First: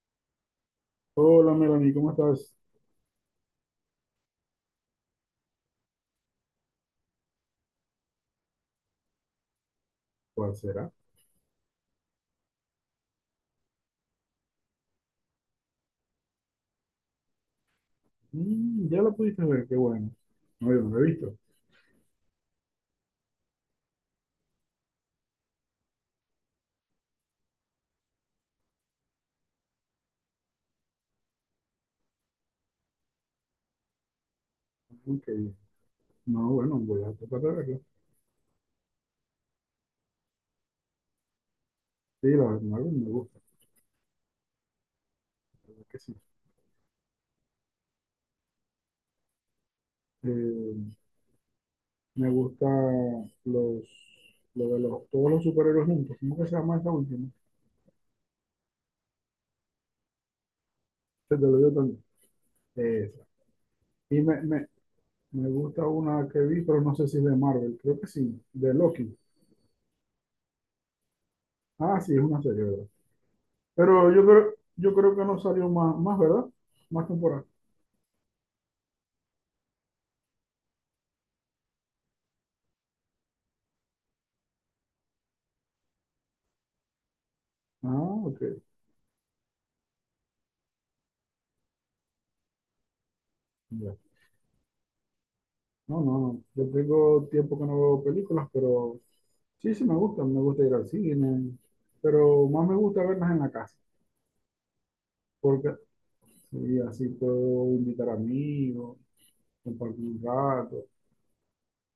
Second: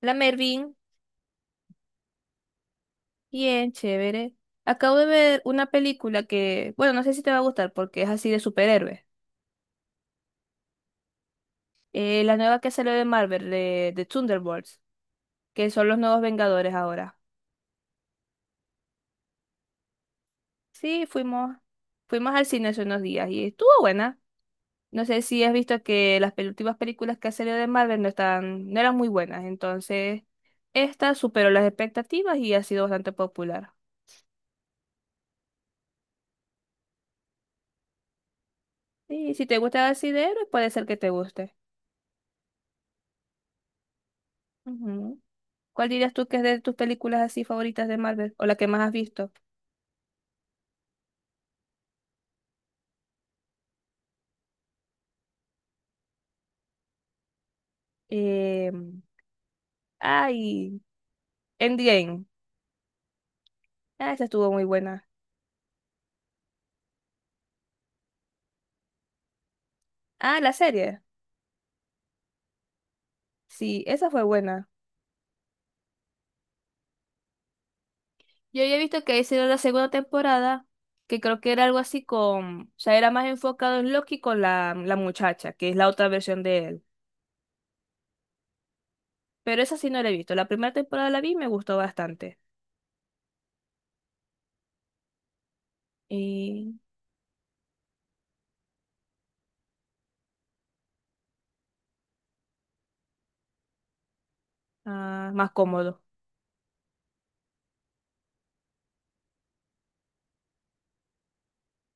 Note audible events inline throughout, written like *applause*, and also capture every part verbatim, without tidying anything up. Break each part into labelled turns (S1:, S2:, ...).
S1: La Mervin,
S2: Hola Melanie, ¿cómo estás?
S1: bien chévere. Acabo de ver una película que, bueno, no sé si te va a gustar porque es así de superhéroes.
S2: ¿Cuál será?
S1: Eh, la nueva que salió de Marvel, de, de Thunderbolts, que son los nuevos Vengadores ahora.
S2: Mm, ya la pudiste ver, qué bueno. No, yo no la
S1: Sí,
S2: he visto.
S1: fuimos, fuimos al cine hace unos días y estuvo buena. No sé si has visto que las pel- últimas películas que ha salido de Marvel no están, no eran muy buenas, entonces esta superó las expectativas y ha sido bastante popular.
S2: Ok. No, bueno, voy a tratar de verla.
S1: Sí, si te gusta así de héroes, puede ser que te guste.
S2: Sí, la verdad, me gusta,
S1: Ujú.
S2: la verdad
S1: ¿Cuál
S2: que
S1: dirías
S2: sí.
S1: tú que es de tus películas así favoritas de Marvel o la que más has visto?
S2: Eh, Me gusta los, lo de los, todos los superhéroes juntos. ¿Cómo que se llama esta última?
S1: Eh, ay,
S2: Se te lo dio también.
S1: Endgame.
S2: Esa.
S1: Ah,
S2: Y
S1: esa
S2: me,
S1: estuvo muy
S2: me,
S1: buena.
S2: me gusta una que vi, pero no sé si es de Marvel, creo que sí, de Loki.
S1: Ah, la serie.
S2: Ah, sí, es una serie, ¿verdad?
S1: Sí, esa
S2: Pero
S1: fue
S2: yo creo,
S1: buena.
S2: yo creo que no salió más, más, ¿verdad? Más temporada.
S1: Yo ya he visto que hicieron la segunda temporada, que creo que era algo así con, o sea, era más enfocado en Loki con la, la muchacha, que es la otra versión de él.
S2: Ah, ok.
S1: Pero esa sí no la he visto. La primera temporada la vi y me gustó bastante.
S2: Ya. No, no, no. Yo
S1: Y
S2: tengo tiempo que no veo películas, pero sí, sí me gustan. Me gusta ir al cine, pero más me gusta verlas en la casa,
S1: ah, más
S2: porque
S1: cómodo.
S2: sí, así puedo invitar amigos, compartir un rato.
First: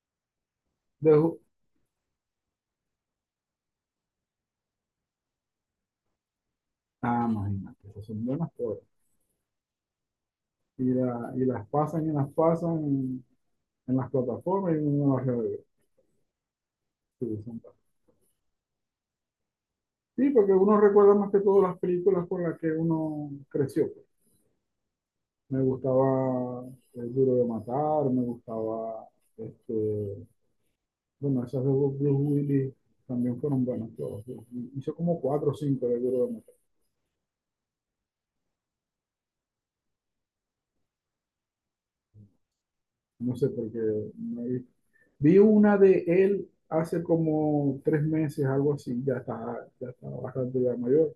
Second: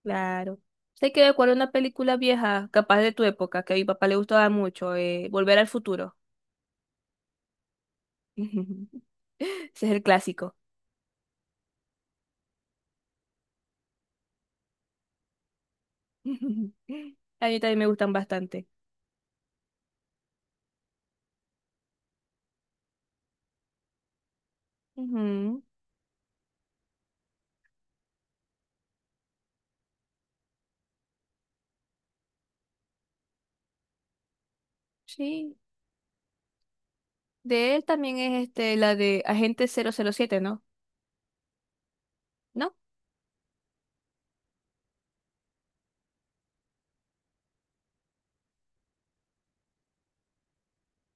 S1: Claro. Sé que
S2: Dejo,
S1: recuerdo una película vieja, capaz de tu época, que a mi papá le gustaba mucho, eh, Volver al futuro.
S2: ah, imagínate, esas son buenas cosas.
S1: *laughs* Ese es el clásico.
S2: Y, la- y las pasan y las pasan en, en las plataformas y uno las revive.
S1: *laughs*
S2: Sí, son
S1: A mí también me
S2: buenas.
S1: gustan bastante.
S2: Sí, porque uno recuerda más que todas las películas con las que uno creció, pues. Me
S1: Ujú,
S2: gustaba El Duro de Matar, me gustaba este, bueno, esas de Blue Willy también fueron buenas todas. Hizo como cuatro o
S1: sí.
S2: cinco de Duro de Matar.
S1: De él también es este, la de Agente cero cero siete, ¿no? ¿No?
S2: No sé por qué no vi. Vi una de él hace como tres meses, algo así. Ya está, ya está bastante ya mayor.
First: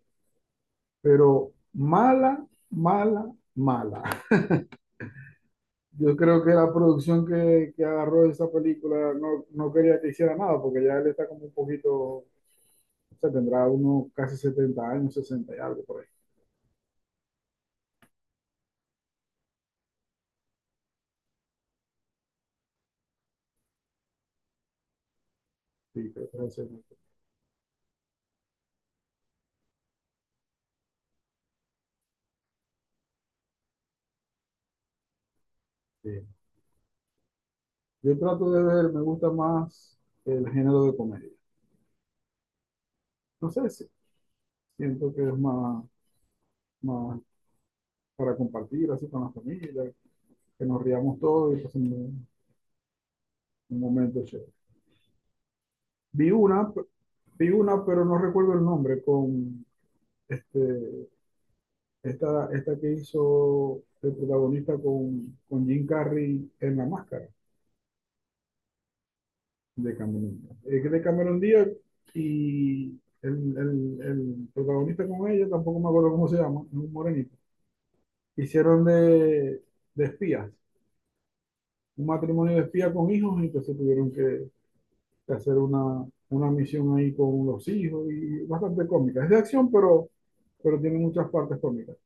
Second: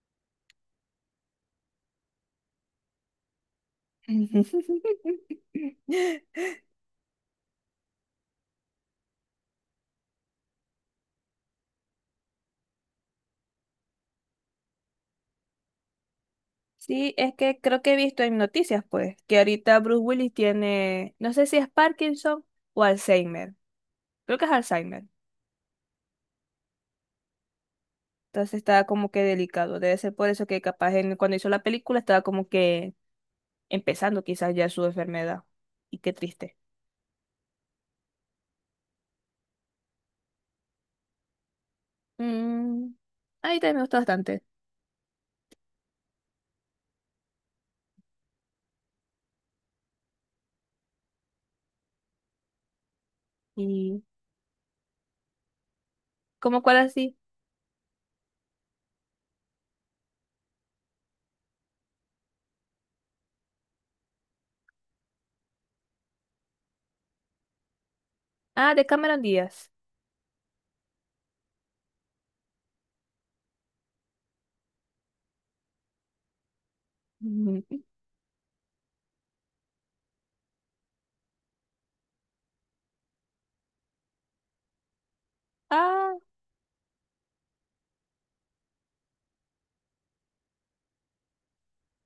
S2: Pero mala, mala, mala.
S1: *laughs*
S2: Yo creo que la producción que, que agarró esa película no, no quería que hiciera nada, porque ya él está como un poquito, o sea, tendrá unos casi setenta años, sesenta y algo por ahí.
S1: Sí, es que creo que he visto en noticias, pues, que ahorita Bruce Willis tiene, no sé si es Parkinson o Alzheimer. Creo que es Alzheimer.
S2: Sí, creo que es el setenta.
S1: Entonces estaba como que delicado. Debe ser por eso que capaz en- cuando hizo la película estaba como que empezando quizás ya su enfermedad. Y qué
S2: Sí.
S1: triste.
S2: Yo trato de ver, me gusta más el género de comedia.
S1: Mm,
S2: No
S1: ahí
S2: sé
S1: también me
S2: si
S1: gustó bastante.
S2: siento que es más, más para compartir así con la familia, que nos riamos todos y pasemos un, un
S1: ¿Y
S2: momento chévere. Vi
S1: como
S2: una,
S1: cuál así?
S2: vi una, pero no recuerdo el nombre, con este, esta, esta que hizo el protagonista con, con Jim Carrey en La Máscara
S1: Ah, de Cameron Díaz.
S2: de Cameron Díaz. Es de Cameron Díaz y el, el, el protagonista con ella, tampoco me acuerdo cómo se llama, es un
S1: *laughs*
S2: morenito,
S1: Mm,
S2: hicieron de, de espías, un matrimonio de espías con hijos, y entonces tuvieron que, que hacer una,
S1: ah,
S2: una misión ahí con los hijos y bastante cómica. Es de acción, pero, pero tiene muchas partes cómicas.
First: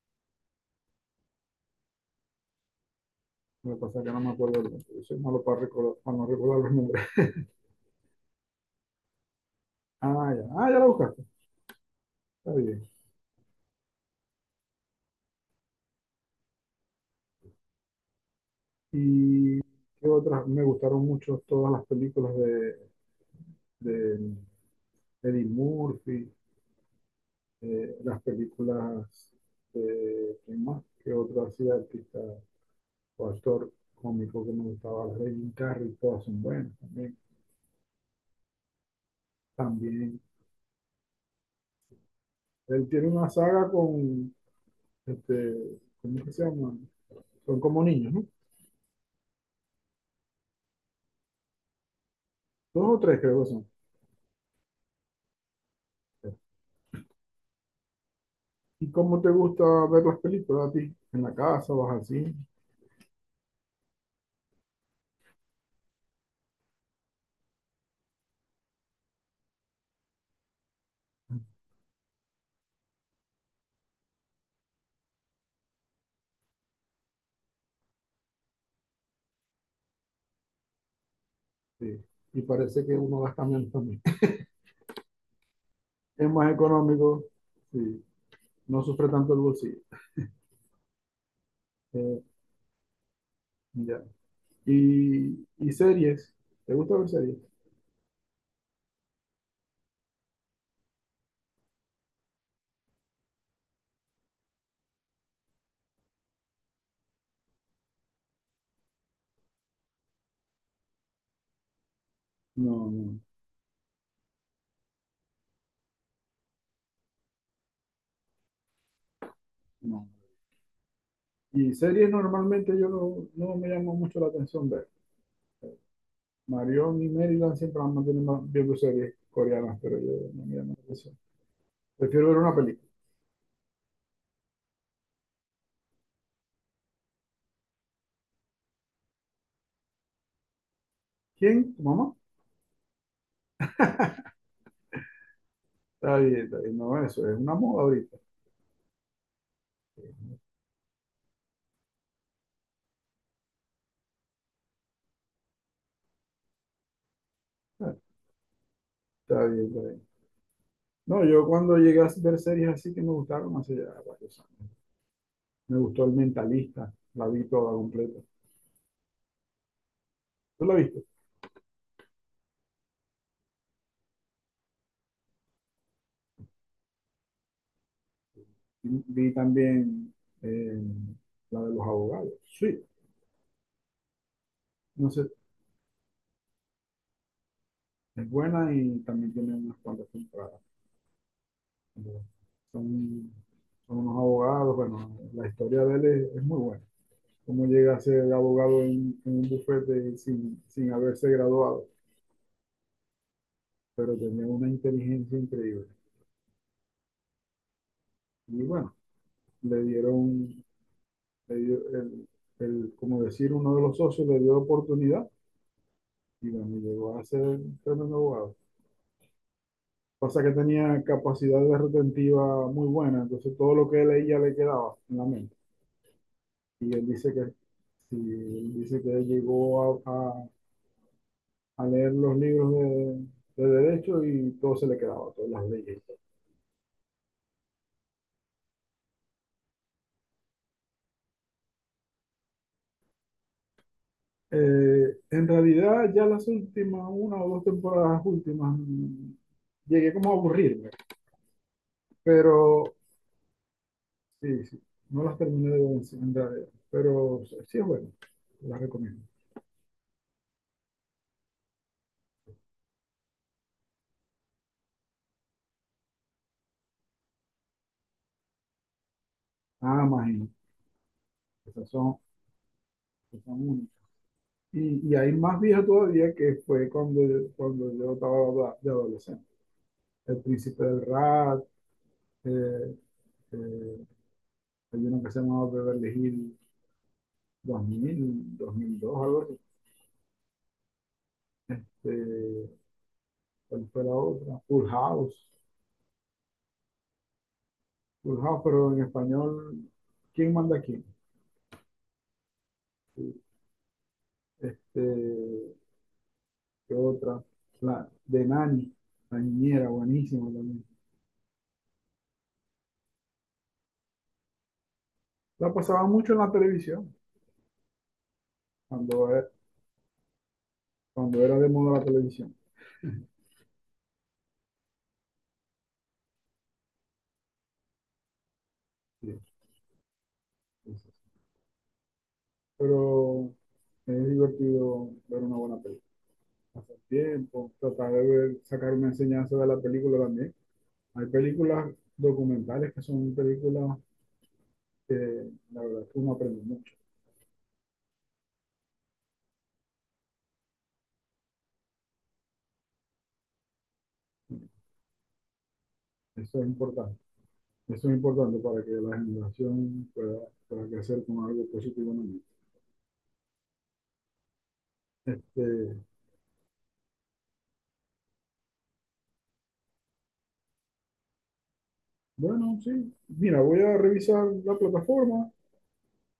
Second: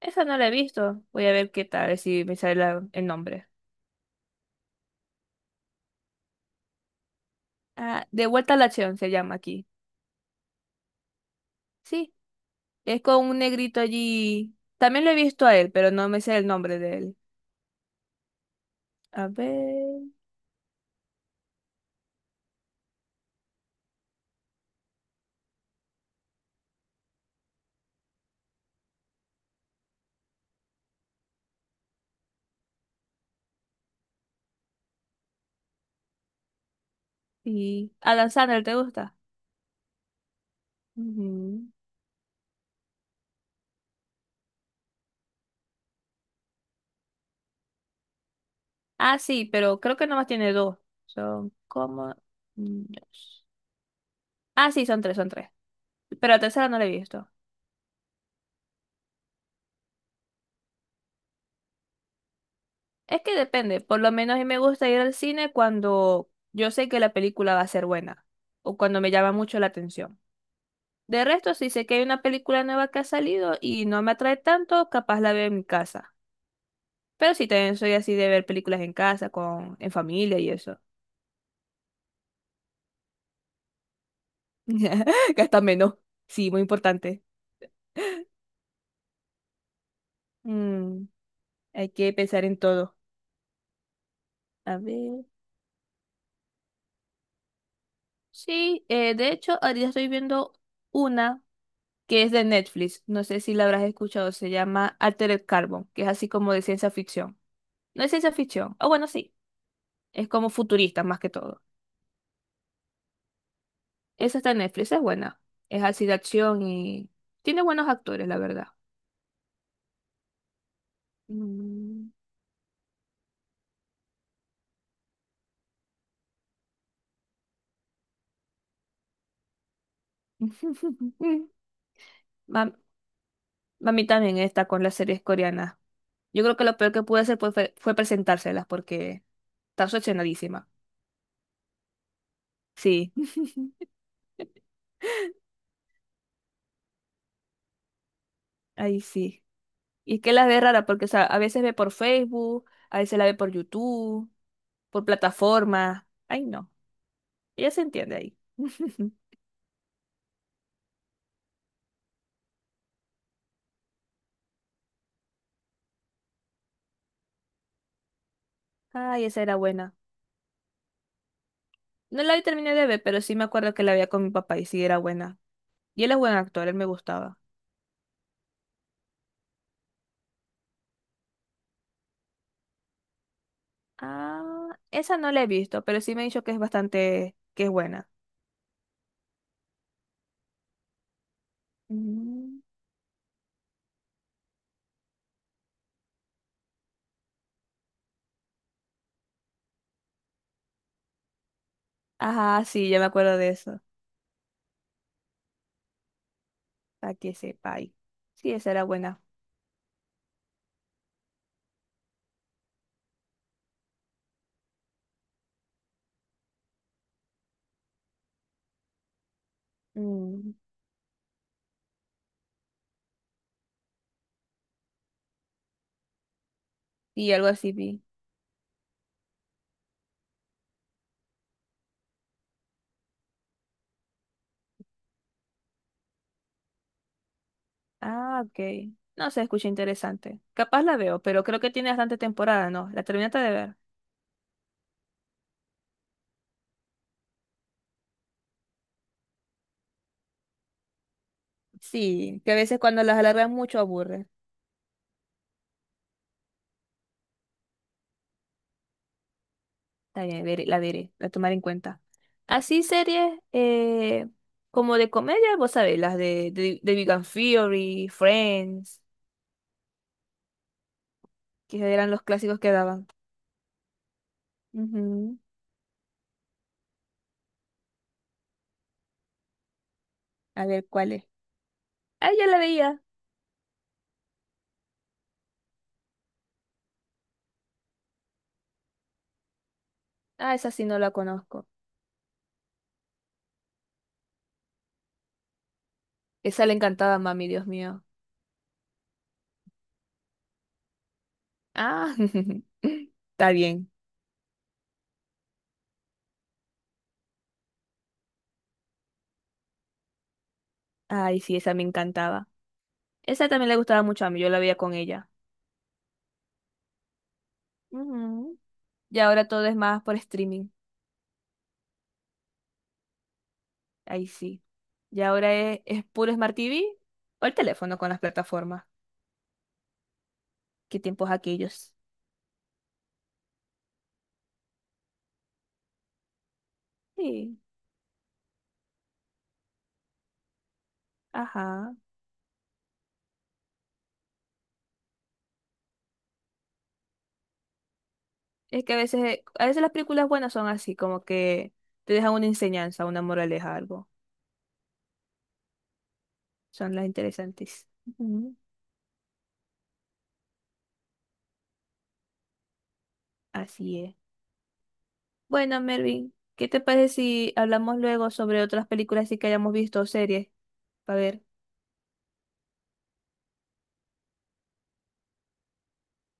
S1: esa no la he visto. Voy a ver qué tal, a ver si me sale la- el nombre.
S2: Lo que pasa es que no me acuerdo el nombre, yo soy malo para recordar, para no recordar los nombres.
S1: Ah, De vuelta a la acción se llama aquí.
S2: Ah, ya, ah, ya la buscaste,
S1: Sí,
S2: está bien.
S1: es con un negrito allí. También lo he visto a él, pero no me sé el nombre de él. A
S2: Y
S1: ver.
S2: qué otras, me gustaron mucho todas las películas de, de Eddie Murphy, eh, las películas de, ¿quién más? ¿Qué otro así artista? Actor cómico que me gustaba, Raymond Carrey, todas son buenas también.
S1: Y Adam Sandler, ¿te gusta?
S2: También,
S1: Ujú.
S2: él tiene una saga con, este, ¿cómo que se llama? Son como niños, ¿no?
S1: Ah, sí, pero creo que nomás tiene dos. Son como... mm,
S2: Dos o tres creo
S1: dos.
S2: que son.
S1: Ah, sí, son tres, son tres. Pero la tercera no la he visto.
S2: ¿Y cómo te gusta ver las películas a ti? ¿En la casa, vas así?
S1: Es que depende. Por lo menos a mí me gusta ir al cine cuando yo sé que la película va a ser buena o cuando me llama mucho la atención. De resto, si sé que hay una película nueva que ha salido y no me atrae tanto, capaz la veo en mi casa. Pero sí, también soy así de ver películas en casa, con, en familia y eso.
S2: Sí. Y parece que uno gasta menos también. *laughs*
S1: *laughs* Gasta menos.
S2: Es
S1: Sí,
S2: más
S1: muy importante.
S2: económico, sí. No sufre tanto el bolsillo.
S1: Mm, hay que
S2: Eh,
S1: pensar en todo.
S2: ya.
S1: A ver.
S2: ¿Y, y series? ¿Te gusta ver series?
S1: Sí, eh, de hecho, ahorita estoy viendo una que es de Netflix. No sé si la habrás escuchado. Se llama Altered Carbon, que es así como de ciencia ficción. No es ciencia ficción. O bueno, sí. Es como futurista más que todo.
S2: No, no,
S1: Esa está en Netflix, es buena. Es así de acción y tiene buenos actores, la verdad.
S2: no. Y series
S1: Mm.
S2: normalmente yo no, no me llamo mucho la atención ver. Marion y Maryland siempre han mantenido viendo series coreanas, pero yo no me llama la atención.
S1: *laughs*
S2: Prefiero ver una
S1: Mam-
S2: película.
S1: Mami también está con las series coreanas. Yo creo que lo peor que pude hacer pues, fue, fue presentárselas porque está obsesionadísima.
S2: ¿Quién? ¿Tu mamá?
S1: Sí. *laughs*
S2: Está bien, está bien. No, eso es una moda ahorita.
S1: Ahí sí. Y es que la ve rara porque, o sea, a veces ve por Facebook, a veces la ve por YouTube, por plataformas. Ay, no. Ella se
S2: Ah,
S1: entiende ahí. *laughs*
S2: está bien, está bien. No, yo cuando llegué a ver series así que me gustaron hace ya varios años. Me gustó El Mentalista, la vi toda completa.
S1: Ay, esa era buena.
S2: ¿Tú la viste?
S1: No la vi terminé de ver, pero sí me acuerdo que la veía con mi papá y sí era buena. Y él es buen actor, él me gustaba.
S2: Y vi también eh, la de los abogados. Sí,
S1: Ah,
S2: no
S1: esa
S2: sé,
S1: no la he visto, pero sí me ha dicho que es bastante, que es buena.
S2: es buena y también tiene unas cuantas temporadas.
S1: Mm.
S2: Son, son unos abogados, bueno, la historia de él es, es muy buena. Cómo llega a ser abogado en, en un bufete sin, sin haberse graduado,
S1: Ajá, sí, ya me acuerdo de eso.
S2: pero tenía una inteligencia increíble.
S1: Para que sepa ahí. Sí,
S2: Y
S1: esa era
S2: bueno,
S1: buena.
S2: le dieron, le dio el, el, como decir, uno de los socios le dio la oportunidad y bueno, llegó a ser un tremendo abogado. Pasa que
S1: Mm,
S2: tenía capacidad de retentiva muy buena, entonces todo lo que él leía le quedaba en la mente. Y él dice
S1: y
S2: que,
S1: algo así vi.
S2: sí, él dice que llegó a, a a leer los libros de, de derecho y todo se le quedaba, todas las leyes.
S1: Ah, ok. No se escucha interesante. Capaz la veo, pero creo que tiene bastante temporada, ¿no? ¿La terminaste de ver?
S2: Eh, en realidad, ya las últimas, una o dos temporadas últimas, mm, llegué como a aburrirme,
S1: Sí, que a veces
S2: pero
S1: cuando las alargan mucho aburre.
S2: sí, sí, no las terminé de ver en realidad, pero sí es bueno, las recomiendo.
S1: Está bien, veré- la veré, la tomaré en cuenta. Así series eh, como de comedia, vos sabés, las de, de, de Big Bang Theory, Friends,
S2: Nada más, y esas
S1: que eran
S2: son,
S1: los clásicos que daban.
S2: esas son únicas. Y, y hay
S1: Ujú.
S2: más vieja todavía que fue cuando yo, cuando yo estaba de adolescente. El
S1: A
S2: Príncipe
S1: ver,
S2: del
S1: ¿cuál es?
S2: Rat,
S1: Ah, ya la
S2: eh,
S1: veía.
S2: eh, hay uno que se llamaba Beverly Hills dos mil, dos mil dos, algo así.
S1: Ah, esa sí no la conozco.
S2: Eh, ¿cuál fue la otra? Full House.
S1: Esa le encantaba a mami, Dios mío.
S2: Full House, pero en español, ¿quién manda a quién?
S1: Ah, *laughs* está bien.
S2: Este, ¿qué otra? La de Nani, la niñera, buenísima también.
S1: Ay, sí, esa me encantaba. Esa también le gustaba mucho a mí, yo la veía con ella.
S2: La pasaba mucho en la televisión,
S1: Ujú. Y
S2: cuando
S1: ahora
S2: era,
S1: todo es más por streaming,
S2: cuando era de moda la televisión.
S1: ahí sí. Y ahora es, es puro Smart T V o el teléfono con las plataformas.
S2: Sí, sí,
S1: ¿Qué
S2: sí.
S1: tiempos aquellos?
S2: Pero es divertido ver una buena película. Pasar
S1: Sí,
S2: tiempo, tratar de ver- sacar una enseñanza de la película también. Hay películas
S1: ajá.
S2: documentales que son películas que la verdad es que uno aprende mucho.
S1: Es que a veces, a veces las películas buenas son así, como que te dejan una enseñanza, una moraleja, algo.
S2: Eso es
S1: Son las
S2: importante.
S1: interesantes.
S2: Eso es
S1: Ujú,
S2: importante para que la generación pueda, pueda crecer con algo positivo en el mundo.
S1: así es. Bueno,
S2: Este,
S1: Mervin, ¿qué te parece si hablamos luego sobre otras películas así que hayamos visto o series? A ver,
S2: bueno, sí. Mira, voy a revisar la plataforma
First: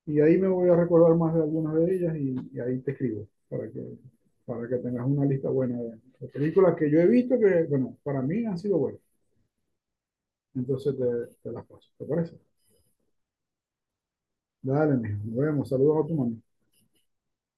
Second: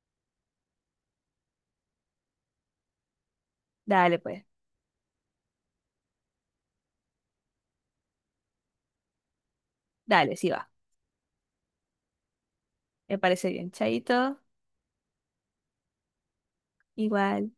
S2: y ahí me voy a recordar más de algunas de ellas y, y ahí te escribo para que,
S1: dale pues,
S2: para que tengas una lista buena de películas que yo he visto que, bueno, para mí han sido buenas.
S1: dale, sí va.
S2: Entonces te, te las paso. ¿Te parece?
S1: Me parece bien. Chaito,
S2: Dale, mijo. Nos vemos. Saludos a tu mamá.
S1: igual.